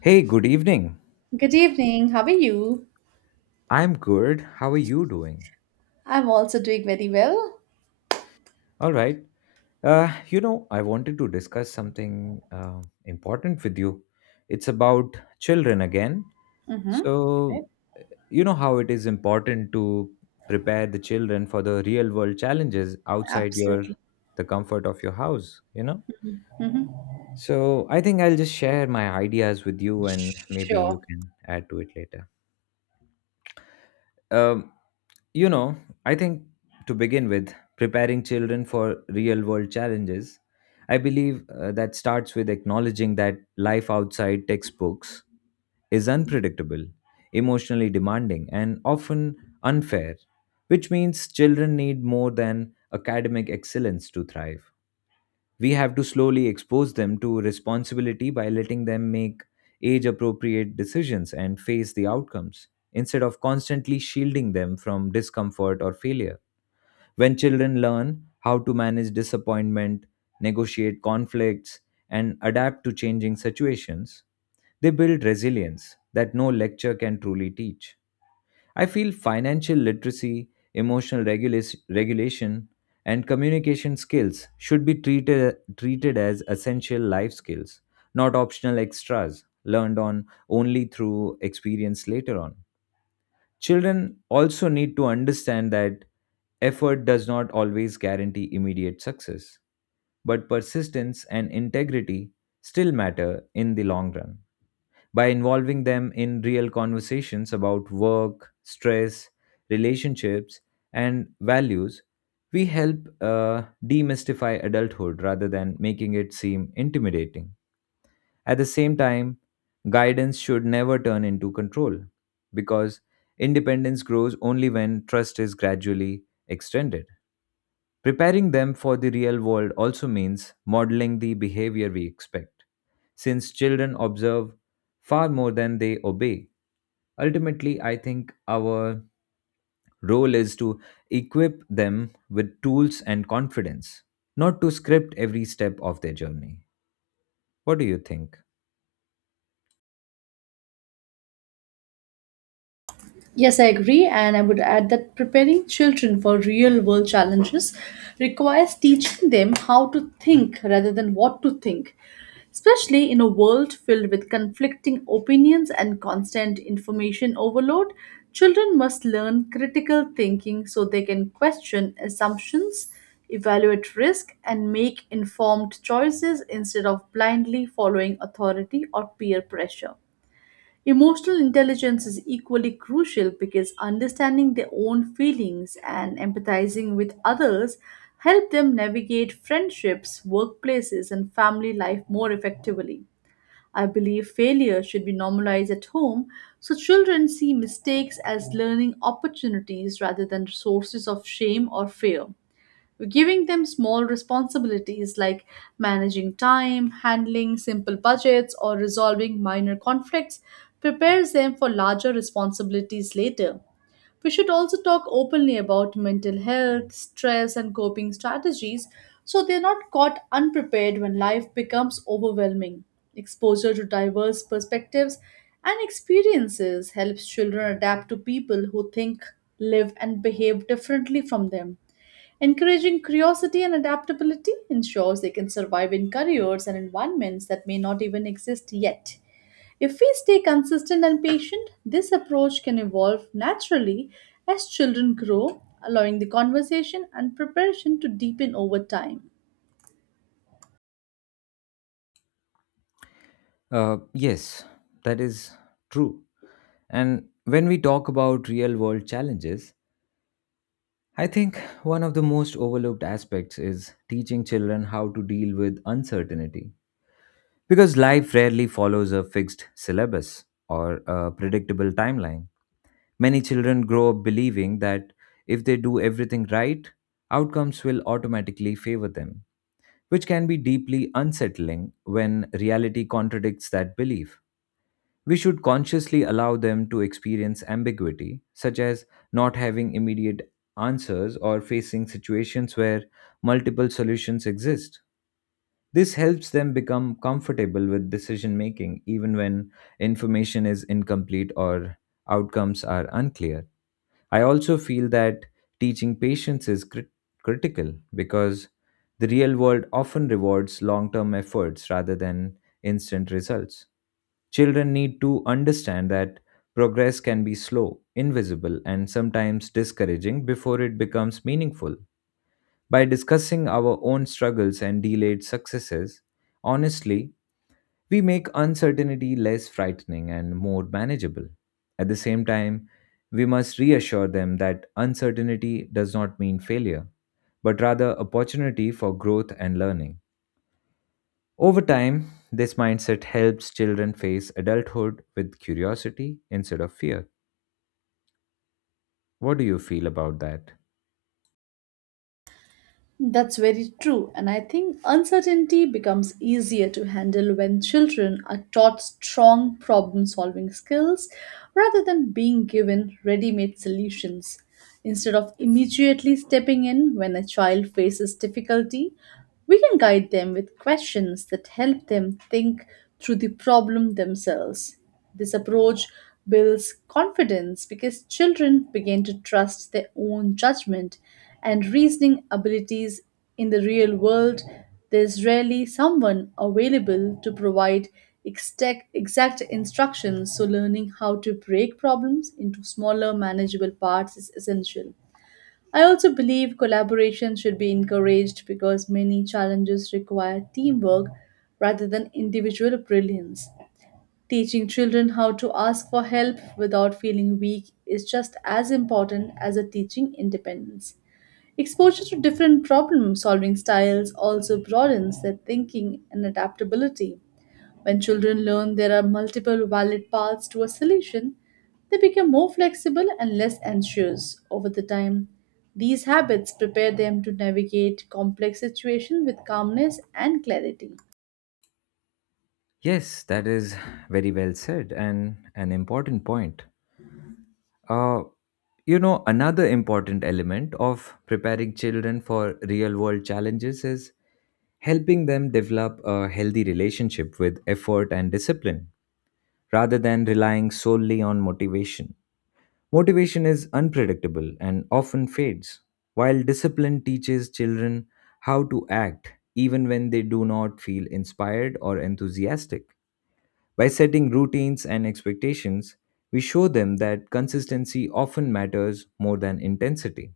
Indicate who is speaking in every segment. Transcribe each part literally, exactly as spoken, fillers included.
Speaker 1: Hey, good evening.
Speaker 2: Good evening. How are you?
Speaker 1: I'm good. How are you doing?
Speaker 2: I'm also doing very well.
Speaker 1: All right. Uh, you know, I wanted to discuss something uh, important with you. It's about children again.
Speaker 2: Mm-hmm. Right?
Speaker 1: So, you know how it is important to prepare the children for the real world challenges outside your
Speaker 2: Absolutely.
Speaker 1: the comfort of your house, you know?
Speaker 2: Mm-hmm.
Speaker 1: So, I think I'll just share my ideas with you and maybe you
Speaker 2: Sure.
Speaker 1: can add to it later. Um, You know, I think to begin with, preparing children for real world challenges, I believe uh, that starts with acknowledging that life outside textbooks is unpredictable, emotionally demanding, and often unfair, which means children need more than academic excellence to thrive. We have to slowly expose them to responsibility by letting them make age appropriate decisions and face the outcomes, instead of constantly shielding them from discomfort or failure. When children learn how to manage disappointment, negotiate conflicts, and adapt to changing situations, they build resilience that no lecture can truly teach. I feel financial literacy, emotional regula- regulation, and communication skills should be treated, treated as essential life skills, not optional extras learned on only through experience later on. Children also need to understand that effort does not always guarantee immediate success, but persistence and integrity still matter in the long run by involving them in real conversations about work, stress, relationships, and values. We help uh, demystify adulthood rather than making it seem intimidating. At the same time, guidance should never turn into control because independence grows only when trust is gradually extended. Preparing them for the real world also means modeling the behavior we expect. Since children observe far more than they obey, ultimately, I think our role is to equip them with tools and confidence, not to script every step of their journey. What do you think?
Speaker 2: Yes, I agree, and I would add that preparing children for real world challenges requires teaching them how to think rather than what to think, especially in a world filled with conflicting opinions and constant information overload. Children must learn critical thinking so they can question assumptions, evaluate risk, and make informed choices instead of blindly following authority or peer pressure. Emotional intelligence is equally crucial because understanding their own feelings and empathizing with others help them navigate friendships, workplaces, and family life more effectively. I believe failure should be normalized at home so children see mistakes as learning opportunities rather than sources of shame or fear, giving them small responsibilities like managing time, handling simple budgets, or resolving minor conflicts prepares them for larger responsibilities later. We should also talk openly about mental health, stress, and coping strategies so they're not caught unprepared when life becomes overwhelming. Exposure to diverse perspectives and experiences helps children adapt to people who think, live, and behave differently from them. Encouraging curiosity and adaptability ensures they can survive in careers and environments that may not even exist yet. If we stay consistent and patient, this approach can evolve naturally as children grow, allowing the conversation and preparation to deepen over time.
Speaker 1: Uh, yes, that is true. And when we talk about real world challenges, I think one of the most overlooked aspects is teaching children how to deal with uncertainty. Because life rarely follows a fixed syllabus or a predictable timeline. Many children grow up believing that if they do everything right, outcomes will automatically favor them, which can be deeply unsettling when reality contradicts that belief. We should consciously allow them to experience ambiguity, such as not having immediate answers or facing situations where multiple solutions exist. This helps them become comfortable with decision making even when information is incomplete or outcomes are unclear. I also feel that teaching patience is crit- critical because the real world often rewards long term efforts rather than instant results. Children need to understand that progress can be slow, invisible, and sometimes discouraging before it becomes meaningful. By discussing our own struggles and delayed successes, honestly, we make uncertainty less frightening and more manageable. At the same time, we must reassure them that uncertainty does not mean failure, but rather opportunity for growth and learning. Over time, this mindset helps children face adulthood with curiosity instead of fear. What do you feel about that?
Speaker 2: That's very true, and I think uncertainty becomes easier to handle when children are taught strong problem solving skills rather than being given ready made solutions. Instead of immediately stepping in when a child faces difficulty, we can guide them with questions that help them think through the problem themselves. This approach builds confidence because children begin to trust their own judgment and reasoning abilities in the real world. There's rarely someone available to provide exact, exact instructions, so learning how to break problems into smaller, manageable parts is essential. I also believe collaboration should be encouraged because many challenges require teamwork rather than individual brilliance. Teaching children how to ask for help without feeling weak is just as important as a teaching independence. Exposure to different problem solving styles also broadens their thinking and adaptability. When children learn there are multiple valid paths to a solution, they become more flexible and less anxious over the time. These habits prepare them to navigate complex situations with calmness and clarity.
Speaker 1: Yes, that is very well said and an important point. Uh, you know, Another important element of preparing children for real world challenges is helping them develop a healthy relationship with effort and discipline rather than relying solely on motivation. Motivation is unpredictable and often fades, while discipline teaches children how to act even when they do not feel inspired or enthusiastic. By setting routines and expectations, we show them that consistency often matters more than intensity.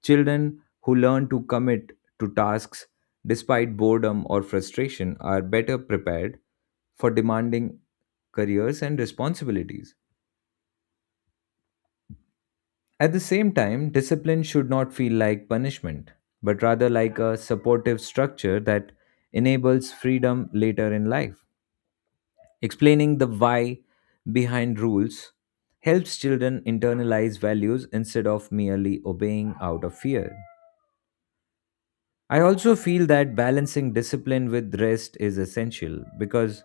Speaker 1: Children who learn to commit to tasks despite boredom or frustration are better prepared for demanding careers and responsibilities. At the same time, discipline should not feel like punishment, but rather like a supportive structure that enables freedom later in life. Explaining the why behind rules helps children internalize values instead of merely obeying out of fear. I also feel that balancing discipline with rest is essential because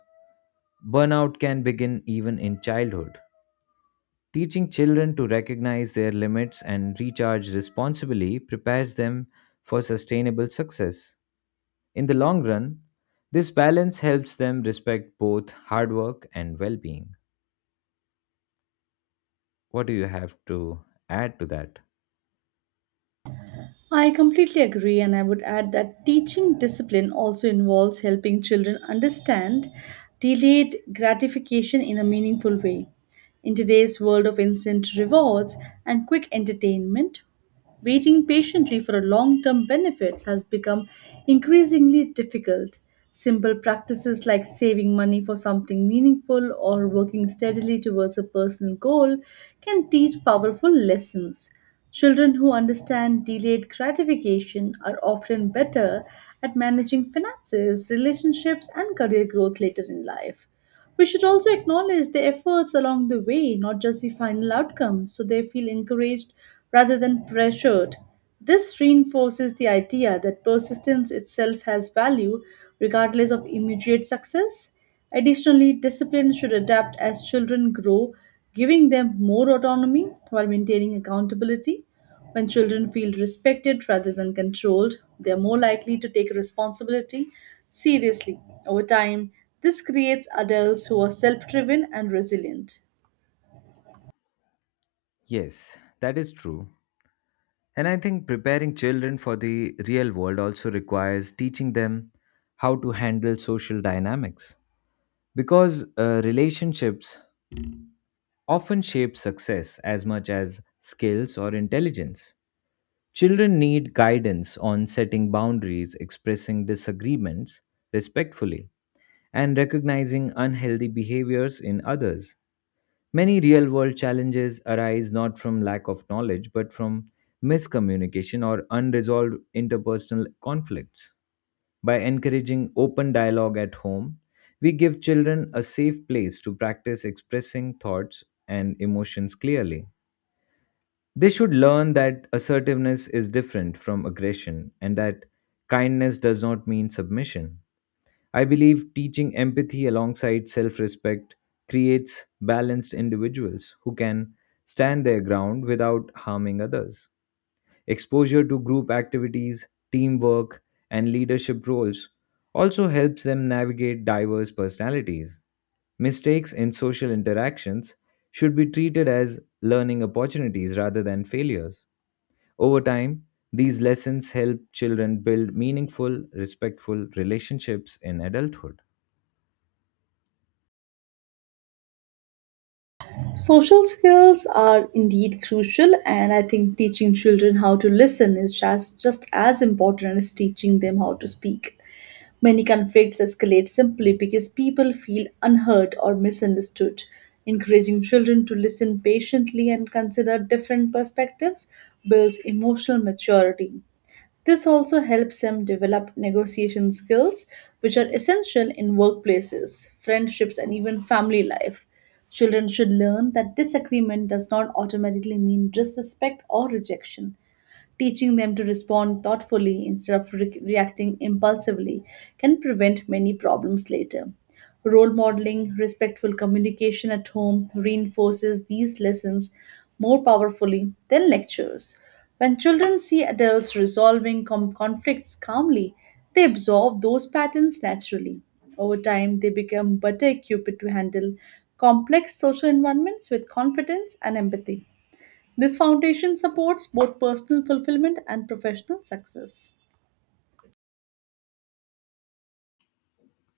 Speaker 1: burnout can begin even in childhood. Teaching children to recognize their limits and recharge responsibly prepares them for sustainable success. In the long run, this balance helps them respect both hard work and well being. What do you have to add to that?
Speaker 2: I completely agree, and I would add that teaching discipline also involves helping children understand delayed gratification in a meaningful way. In today's world of instant rewards and quick entertainment, waiting patiently for a long term benefits has become increasingly difficult. Simple practices like saving money for something meaningful or working steadily towards a personal goal can teach powerful lessons. Children who understand delayed gratification are often better at managing finances, relationships, and career growth later in life. We should also acknowledge the efforts along the way, not just the final outcome, so they feel encouraged rather than pressured. This reinforces the idea that persistence itself has value regardless of immediate success. Additionally, discipline should adapt as children grow, giving them more autonomy while maintaining accountability. When children feel respected rather than controlled, they are more likely to take responsibility seriously. Over time, this creates adults who are self driven and resilient.
Speaker 1: Yes, that is true. And I think preparing children for the real world also requires teaching them how to handle social dynamics. Because uh, relationships often shape success as much as skills or intelligence. Children need guidance on setting boundaries, expressing disagreements respectfully, and recognizing unhealthy behaviors in others. Many real world challenges arise not from lack of knowledge but from miscommunication or unresolved interpersonal conflicts. By encouraging open dialogue at home, we give children a safe place to practice expressing thoughts and emotions clearly. They should learn that assertiveness is different from aggression and that kindness does not mean submission. I believe teaching empathy alongside self respect creates balanced individuals who can stand their ground without harming others. Exposure to group activities, teamwork, and leadership roles also helps them navigate diverse personalities. Mistakes in social interactions should be treated as learning opportunities rather than failures. Over time, these lessons help children build meaningful, respectful relationships in adulthood.
Speaker 2: Social skills are indeed crucial, and I think teaching children how to listen is just, just as important as teaching them how to speak. Many conflicts escalate simply because people feel unheard or misunderstood. Encouraging children to listen patiently and consider different perspectives builds emotional maturity. This also helps them develop negotiation skills, which are essential in workplaces, friendships, and even family life. Children should learn that disagreement does not automatically mean disrespect or rejection, teaching them to respond thoughtfully instead of re- reacting impulsively can prevent many problems later. Role modeling, respectful communication at home reinforces these lessons more powerfully than lectures. When children see adults resolving com- conflicts calmly, they absorb those patterns naturally. Over time, they become better equipped to handle complex social environments with confidence and empathy. This foundation supports both personal fulfillment and professional success.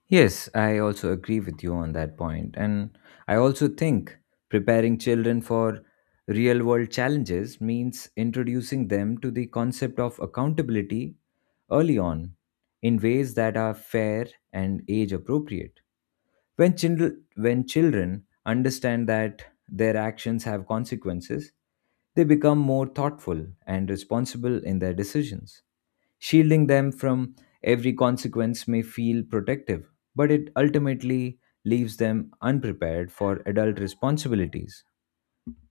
Speaker 1: Yes, I also agree with you on that point. And I also think preparing children for real world challenges means introducing them to the concept of accountability early on in ways that are fair and age appropriate. When, children when children understand that their actions have consequences, they become more thoughtful and responsible in their decisions. Shielding them from every consequence may feel protective, but it ultimately leaves them unprepared for adult responsibilities.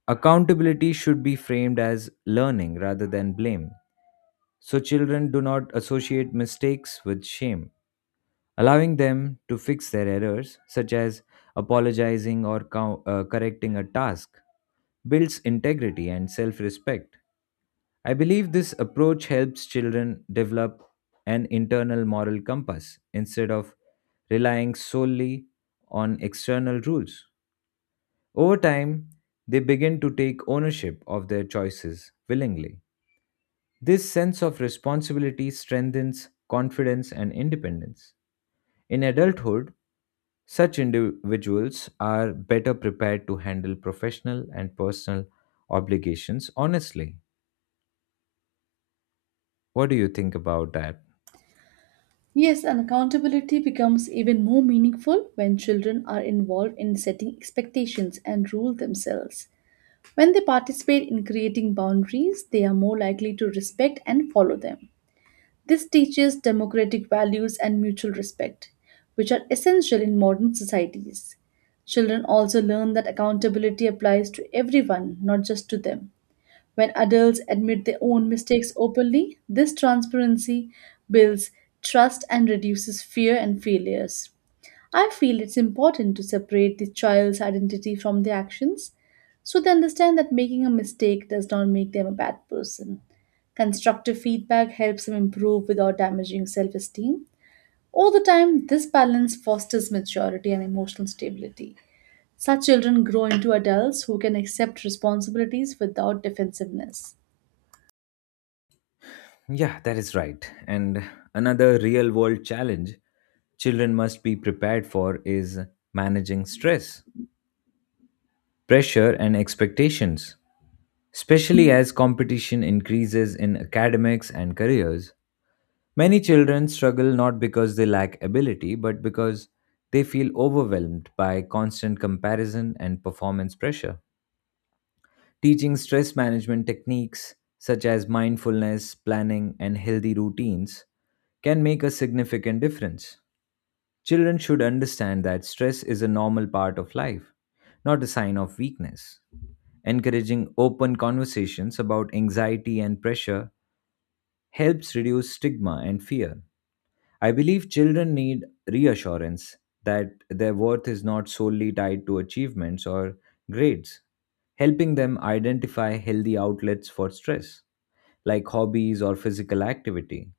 Speaker 1: Accountability should be framed as learning rather than blame, so children do not associate mistakes with shame. Allowing them to fix their errors, such as apologizing or co- uh, correcting a task, builds integrity and self respect. I believe this approach helps children develop an internal moral compass instead of relying solely on external rules. Over time, they begin to take ownership of their choices willingly. This sense of responsibility strengthens confidence and independence. In adulthood, such individuals are better prepared to handle professional and personal obligations honestly. What do you think about that?
Speaker 2: Yes, and accountability becomes even more meaningful when children are involved in setting expectations and rule themselves. When they participate in creating boundaries, they are more likely to respect and follow them. This teaches democratic values and mutual respect, which are essential in modern societies. Children also learn that accountability applies to everyone, not just to them. When adults admit their own mistakes openly, this transparency builds trust and reduces fear and failures. I feel it's important to separate the child's identity from their actions so they understand that making a mistake does not make them a bad person. Constructive feedback helps them improve without damaging self esteem. Over the time, this balance fosters maturity and emotional stability. Such children grow into adults who can accept responsibilities without defensiveness.
Speaker 1: Yeah, that is right. And another real world challenge children must be prepared for is managing stress, pressure, and expectations. Especially as competition increases in academics and careers, many children struggle not because they lack ability, but because they feel overwhelmed by constant comparison and performance pressure. Teaching stress management techniques such as mindfulness, planning, and healthy routines can make a significant difference. Children should understand that stress is a normal part of life, not a sign of weakness. Encouraging open conversations about anxiety and pressure helps reduce stigma and fear. I believe children need reassurance that their worth is not solely tied to achievements or grades. Helping them identify healthy outlets for stress, like hobbies or physical activity,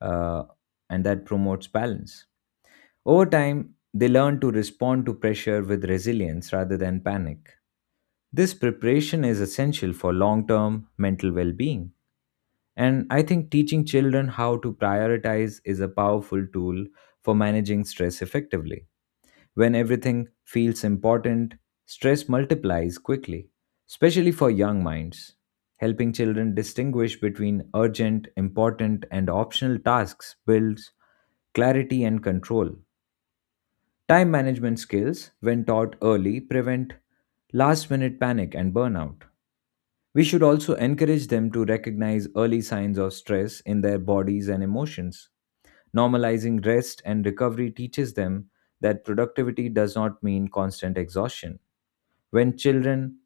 Speaker 1: uh, and that promotes balance. Over time, they learn to respond to pressure with resilience rather than panic. This preparation is essential for long term mental well being. And I think teaching children how to prioritize is a powerful tool for managing stress effectively. When everything feels important, stress multiplies quickly, especially for young minds. Helping children distinguish between urgent, important, and optional tasks builds clarity and control. Time management skills, when taught early, prevent last minute panic and burnout. We should also encourage them to recognize early signs of stress in their bodies and emotions. Normalizing rest and recovery teaches them that productivity does not mean constant exhaustion. When children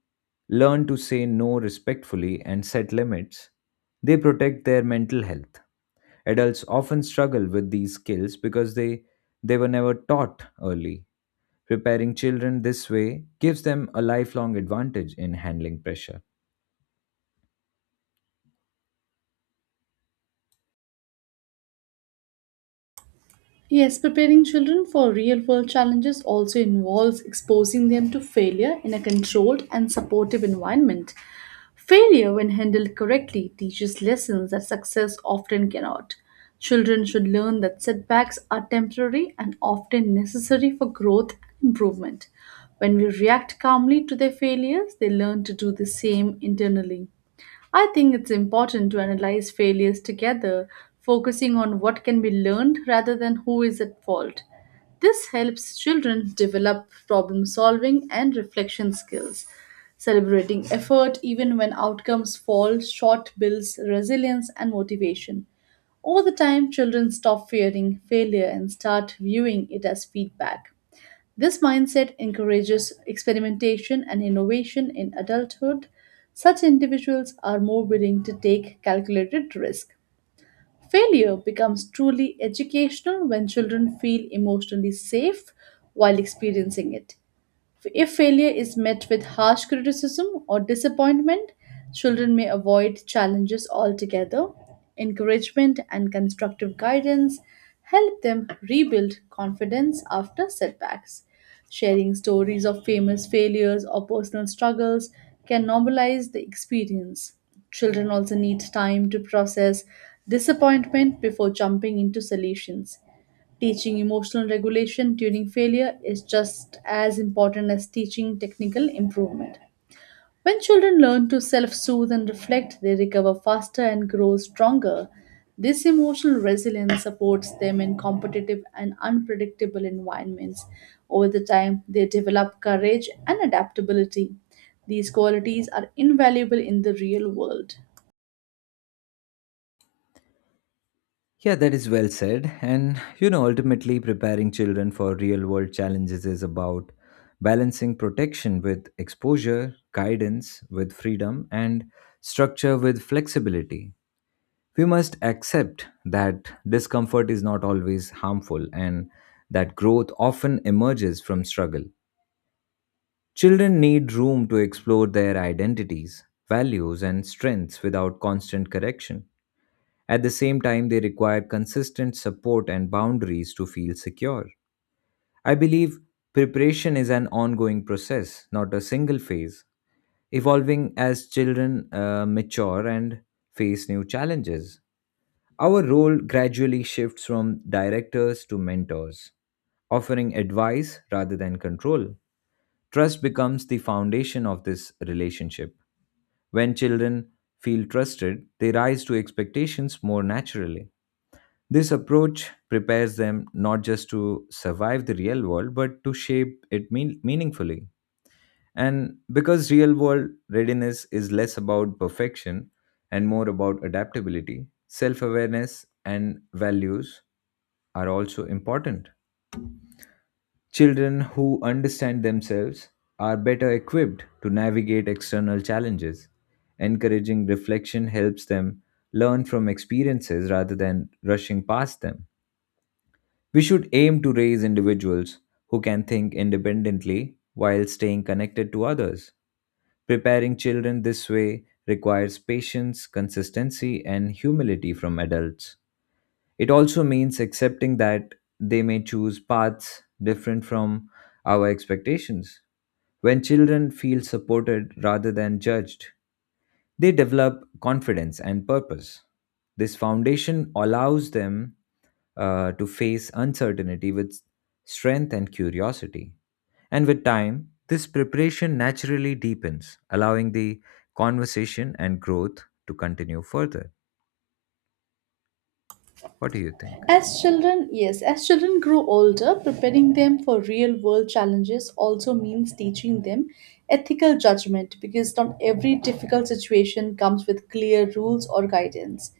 Speaker 1: learn to say no respectfully and set limits, they protect their mental health. Adults often struggle with these skills because they, they were never taught early. Preparing children this way gives them a lifelong advantage in handling pressure.
Speaker 2: Yes, preparing children for real world challenges also involves exposing them to failure in a controlled and supportive environment. Failure, when handled correctly, teaches lessons that success often cannot. Children should learn that setbacks are temporary and often necessary for growth and improvement. When we react calmly to their failures, they learn to do the same internally. I think it's important to analyze failures together, focusing on what can be learned rather than who is at fault. This helps children develop problem solving and reflection skills. Celebrating effort even when outcomes fall short builds resilience and motivation. Over the time, children stop fearing failure and start viewing it as feedback. This mindset encourages experimentation and innovation in adulthood. Such individuals are more willing to take calculated risk. Failure becomes truly educational when children feel emotionally safe while experiencing it. If failure is met with harsh criticism or disappointment, children may avoid challenges altogether. Encouragement and constructive guidance help them rebuild confidence after setbacks. Sharing stories of famous failures or personal struggles can normalize the experience. Children also need time to process disappointment before jumping into solutions. Teaching emotional regulation during failure is just as important as teaching technical improvement. When children learn to self soothe and reflect, they recover faster and grow stronger. This emotional resilience supports them in competitive and unpredictable environments. Over the time, they develop courage and adaptability. These qualities are invaluable in the real world.
Speaker 1: Yeah, that is well said. And, you know, ultimately, preparing children for real world challenges is about balancing protection with exposure, guidance with freedom, and structure with flexibility. We must accept that discomfort is not always harmful and that growth often emerges from struggle. Children need room to explore their identities, values, and strengths without constant correction. At the same time, they require consistent support and boundaries to feel secure. I believe preparation is an ongoing process, not a single phase, evolving as children uh, mature and face new challenges. Our role gradually shifts from directors to mentors, offering advice rather than control. Trust becomes the foundation of this relationship. When children feel trusted, they rise to expectations more naturally. This approach prepares them not just to survive the real world, but to shape it mean- meaningfully. And because real world readiness is less about perfection and more about adaptability, self awareness and values are also important. Children who understand themselves are better equipped to navigate external challenges. Encouraging reflection helps them learn from experiences rather than rushing past them. We should aim to raise individuals who can think independently while staying connected to others. Preparing children this way requires patience, consistency, and humility from adults. It also means accepting that they may choose paths different from our expectations. When children feel supported rather than judged, they develop confidence and purpose. This foundation allows them uh, to face uncertainty with strength and curiosity. And with time, this preparation naturally deepens, allowing the conversation and growth to continue further. What do you think?
Speaker 2: As children, yes, as children grow older, preparing them for real world challenges also means teaching them ethical judgment because not every difficult situation comes with clear rules or guidance.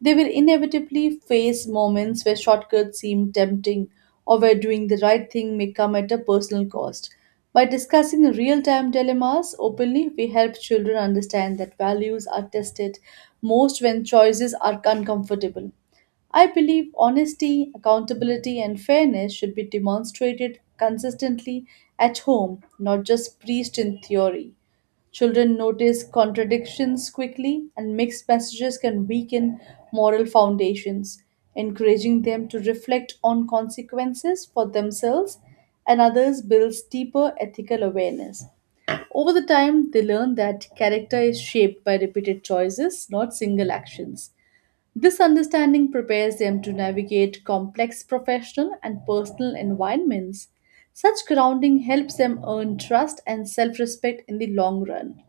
Speaker 2: They will inevitably face moments where shortcuts seem tempting or where doing the right thing may come at a personal cost. By discussing real time dilemmas openly, we help children understand that values are tested most when choices are uncomfortable. I believe honesty, accountability, and fairness should be demonstrated consistently at home, not just preached in theory. Children notice contradictions quickly, and mixed messages can weaken moral foundations. Encouraging them to reflect on consequences for themselves and others builds deeper ethical awareness. Over the time, they learn that character is shaped by repeated choices, not single actions. This understanding prepares them to navigate complex professional and personal environments. Such grounding helps them earn trust and self respect in the long run.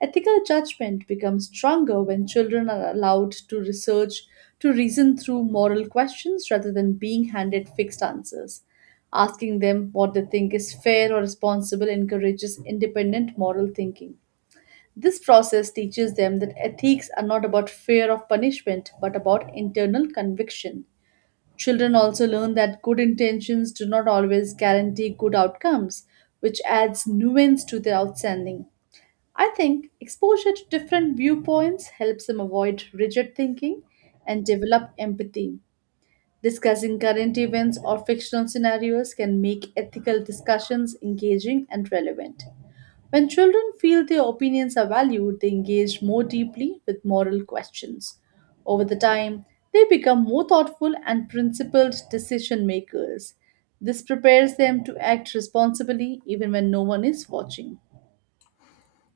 Speaker 2: Ethical judgment becomes stronger when children are allowed to research, to reason through moral questions rather than being handed fixed answers. Asking them what they think is fair or responsible encourages independent moral thinking. This process teaches them that ethics are not about fear of punishment but about internal conviction. Children also learn that good intentions do not always guarantee good outcomes, which adds nuance to their outstanding. I think exposure to different viewpoints helps them avoid rigid thinking and develop empathy. Discussing current events or fictional scenarios can make ethical discussions engaging and relevant. When children feel their opinions are valued, they engage more deeply with moral questions. Over the time, they become more thoughtful and principled decision makers. This prepares them to act responsibly even when no one is watching.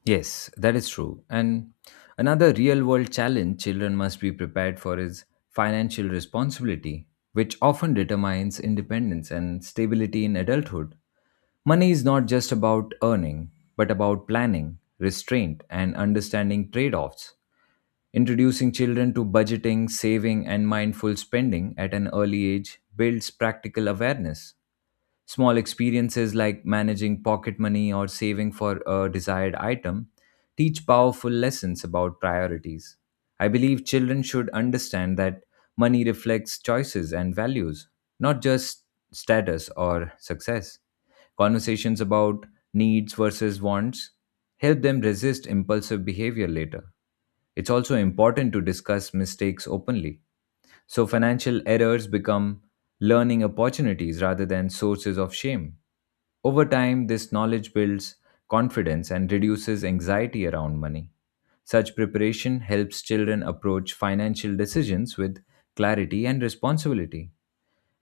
Speaker 1: Yes, that is true. And another real world challenge children must be prepared for is financial responsibility, which often determines independence and stability in adulthood. Money is not just about earning, but about planning, restraint, and understanding trade offs. Introducing children to budgeting, saving, and mindful spending at an early age builds practical awareness. Small experiences like managing pocket money or saving for a desired item teach powerful lessons about priorities. I believe children should understand that money reflects choices and values, not just status or success. Conversations about needs versus wants help them resist impulsive behavior later. It's also important to discuss mistakes openly, so financial errors become learning opportunities rather than sources of shame. Over time, this knowledge builds confidence and reduces anxiety around money. Such preparation helps children approach financial decisions with clarity and responsibility.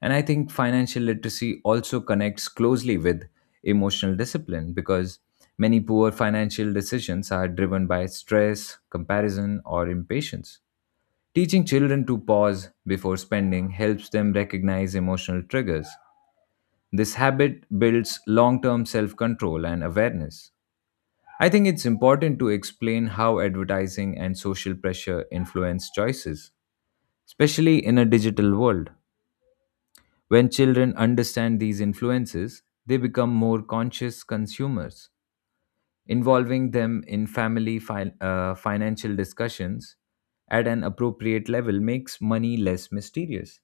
Speaker 1: And I think financial literacy also connects closely with emotional discipline because many poor financial decisions are driven by stress, comparison, or impatience. Teaching children to pause before spending helps them recognize emotional triggers this habit builds long term self control and awareness. I think it's important to explain how advertising and social pressure influence choices, especially in a digital world. When children understand these influences, they become more conscious consumers. Involving them in family fi- uh, financial discussions at an appropriate level makes money less mysterious.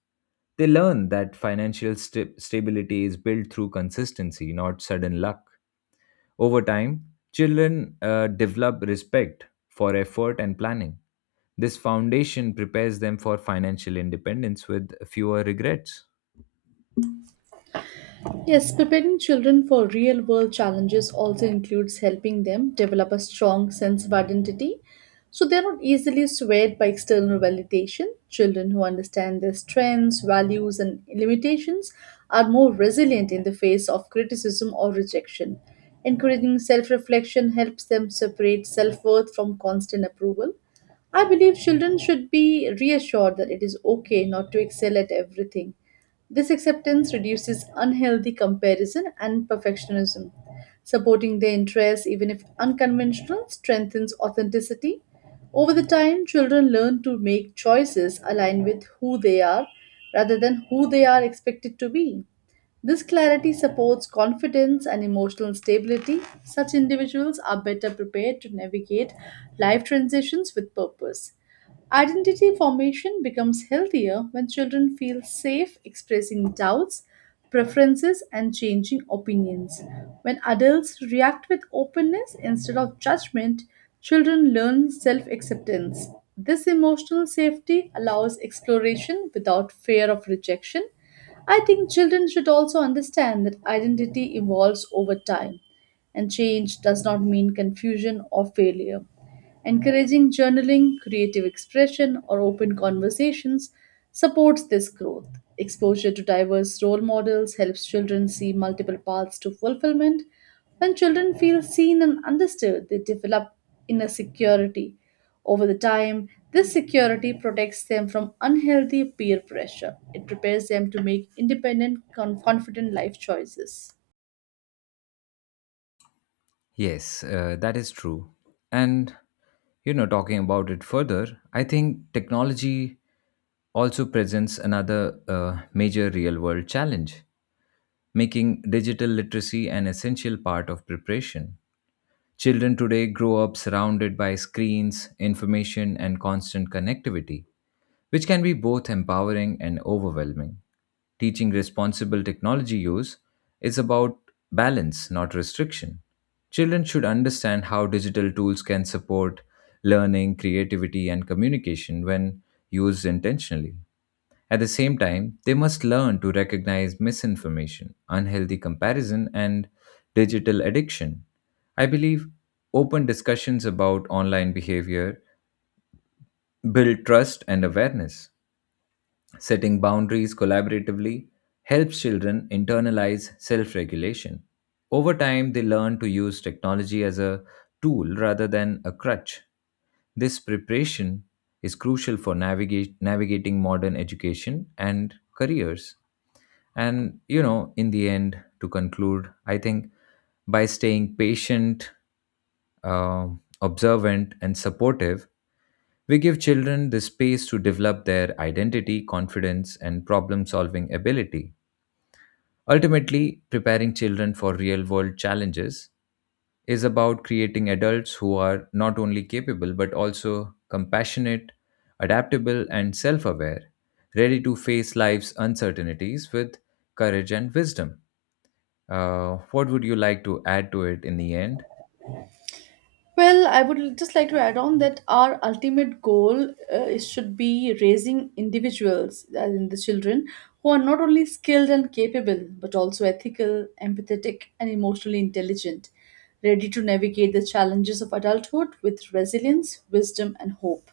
Speaker 1: They learn that financial sta- stability is built through consistency, not sudden luck. Over time, children uh, develop respect for effort and planning. This foundation prepares them for financial independence with fewer regrets.
Speaker 2: Yes, preparing children for real world challenges also includes helping them develop a strong sense of identity so they're not easily swayed by external validation. Children who understand their strengths, values, and limitations are more resilient in the face of criticism or rejection. Encouraging self reflection helps them separate self worth from constant approval. I believe children should be reassured that it is okay not to excel at everything. This acceptance reduces unhealthy comparison and perfectionism. Supporting their interests, even if unconventional, strengthens authenticity. Over the time, children learn to make choices aligned with who they are rather than who they are expected to be. This clarity supports confidence and emotional stability. Such individuals are better prepared to navigate life transitions with purpose. Identity formation becomes healthier when children feel safe expressing doubts, preferences, and changing opinions. When adults react with openness instead of judgment, children learn self acceptance. This emotional safety allows exploration without fear of rejection. I think children should also understand that identity evolves over time and change does not mean confusion or failure. Encouraging journaling, creative expression, or open conversations supports this growth. Exposure to diverse role models helps children see multiple paths to fulfillment. When children feel seen and understood, they develop inner security. Over the time, this security protects them from unhealthy peer pressure. It prepares them to make independent, con- confident life choices.
Speaker 1: Yes, uh, that is true. And, you know, talking about it further, I think technology also presents another uh, major real world challenge, making digital literacy an essential part of preparation. Children today grow up surrounded by screens, information, and constant connectivity, which can be both empowering and overwhelming. Teaching responsible technology use is about balance, not restriction. Children should understand how digital tools can support learning, creativity, and communication when used intentionally. At the same time, they must learn to recognize misinformation, unhealthy comparison, and digital addiction. I believe open discussions about online behavior build trust and awareness. Setting boundaries collaboratively helps children internalize self regulation. Over time, they learn to use technology as a tool rather than a crutch. This preparation is crucial for navigate, navigating modern education and careers. And, you know, in the end, to conclude, I think by staying patient, um observant, and supportive, we give children the space to develop their identity, confidence, and problem solving ability. Ultimately, preparing children for real world challenges is about creating adults who are not only capable but also compassionate, adaptable, and self aware, ready to face life's uncertainties with courage and wisdom. Uh, what would you like to add to it in the end?
Speaker 2: Well, I would just like to add on that our ultimate goal uh, is- should be raising individuals, as in the children, who are not only skilled and capable, but also ethical, empathetic, and emotionally intelligent, ready to navigate the challenges of adulthood with resilience, wisdom, and hope.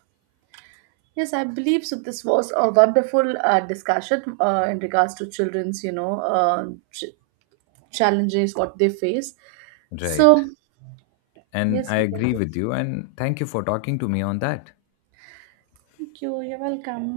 Speaker 2: Yes, I believe so. This was a wonderful uh, discussion uh, in regards to children's, you know, uh, ch- challenges what they face.
Speaker 1: Right.
Speaker 2: So
Speaker 1: And
Speaker 2: yes,
Speaker 1: I
Speaker 2: we can
Speaker 1: agree with
Speaker 2: just.
Speaker 1: you, and thank you for talking to me on that.
Speaker 2: Thank you. You're welcome.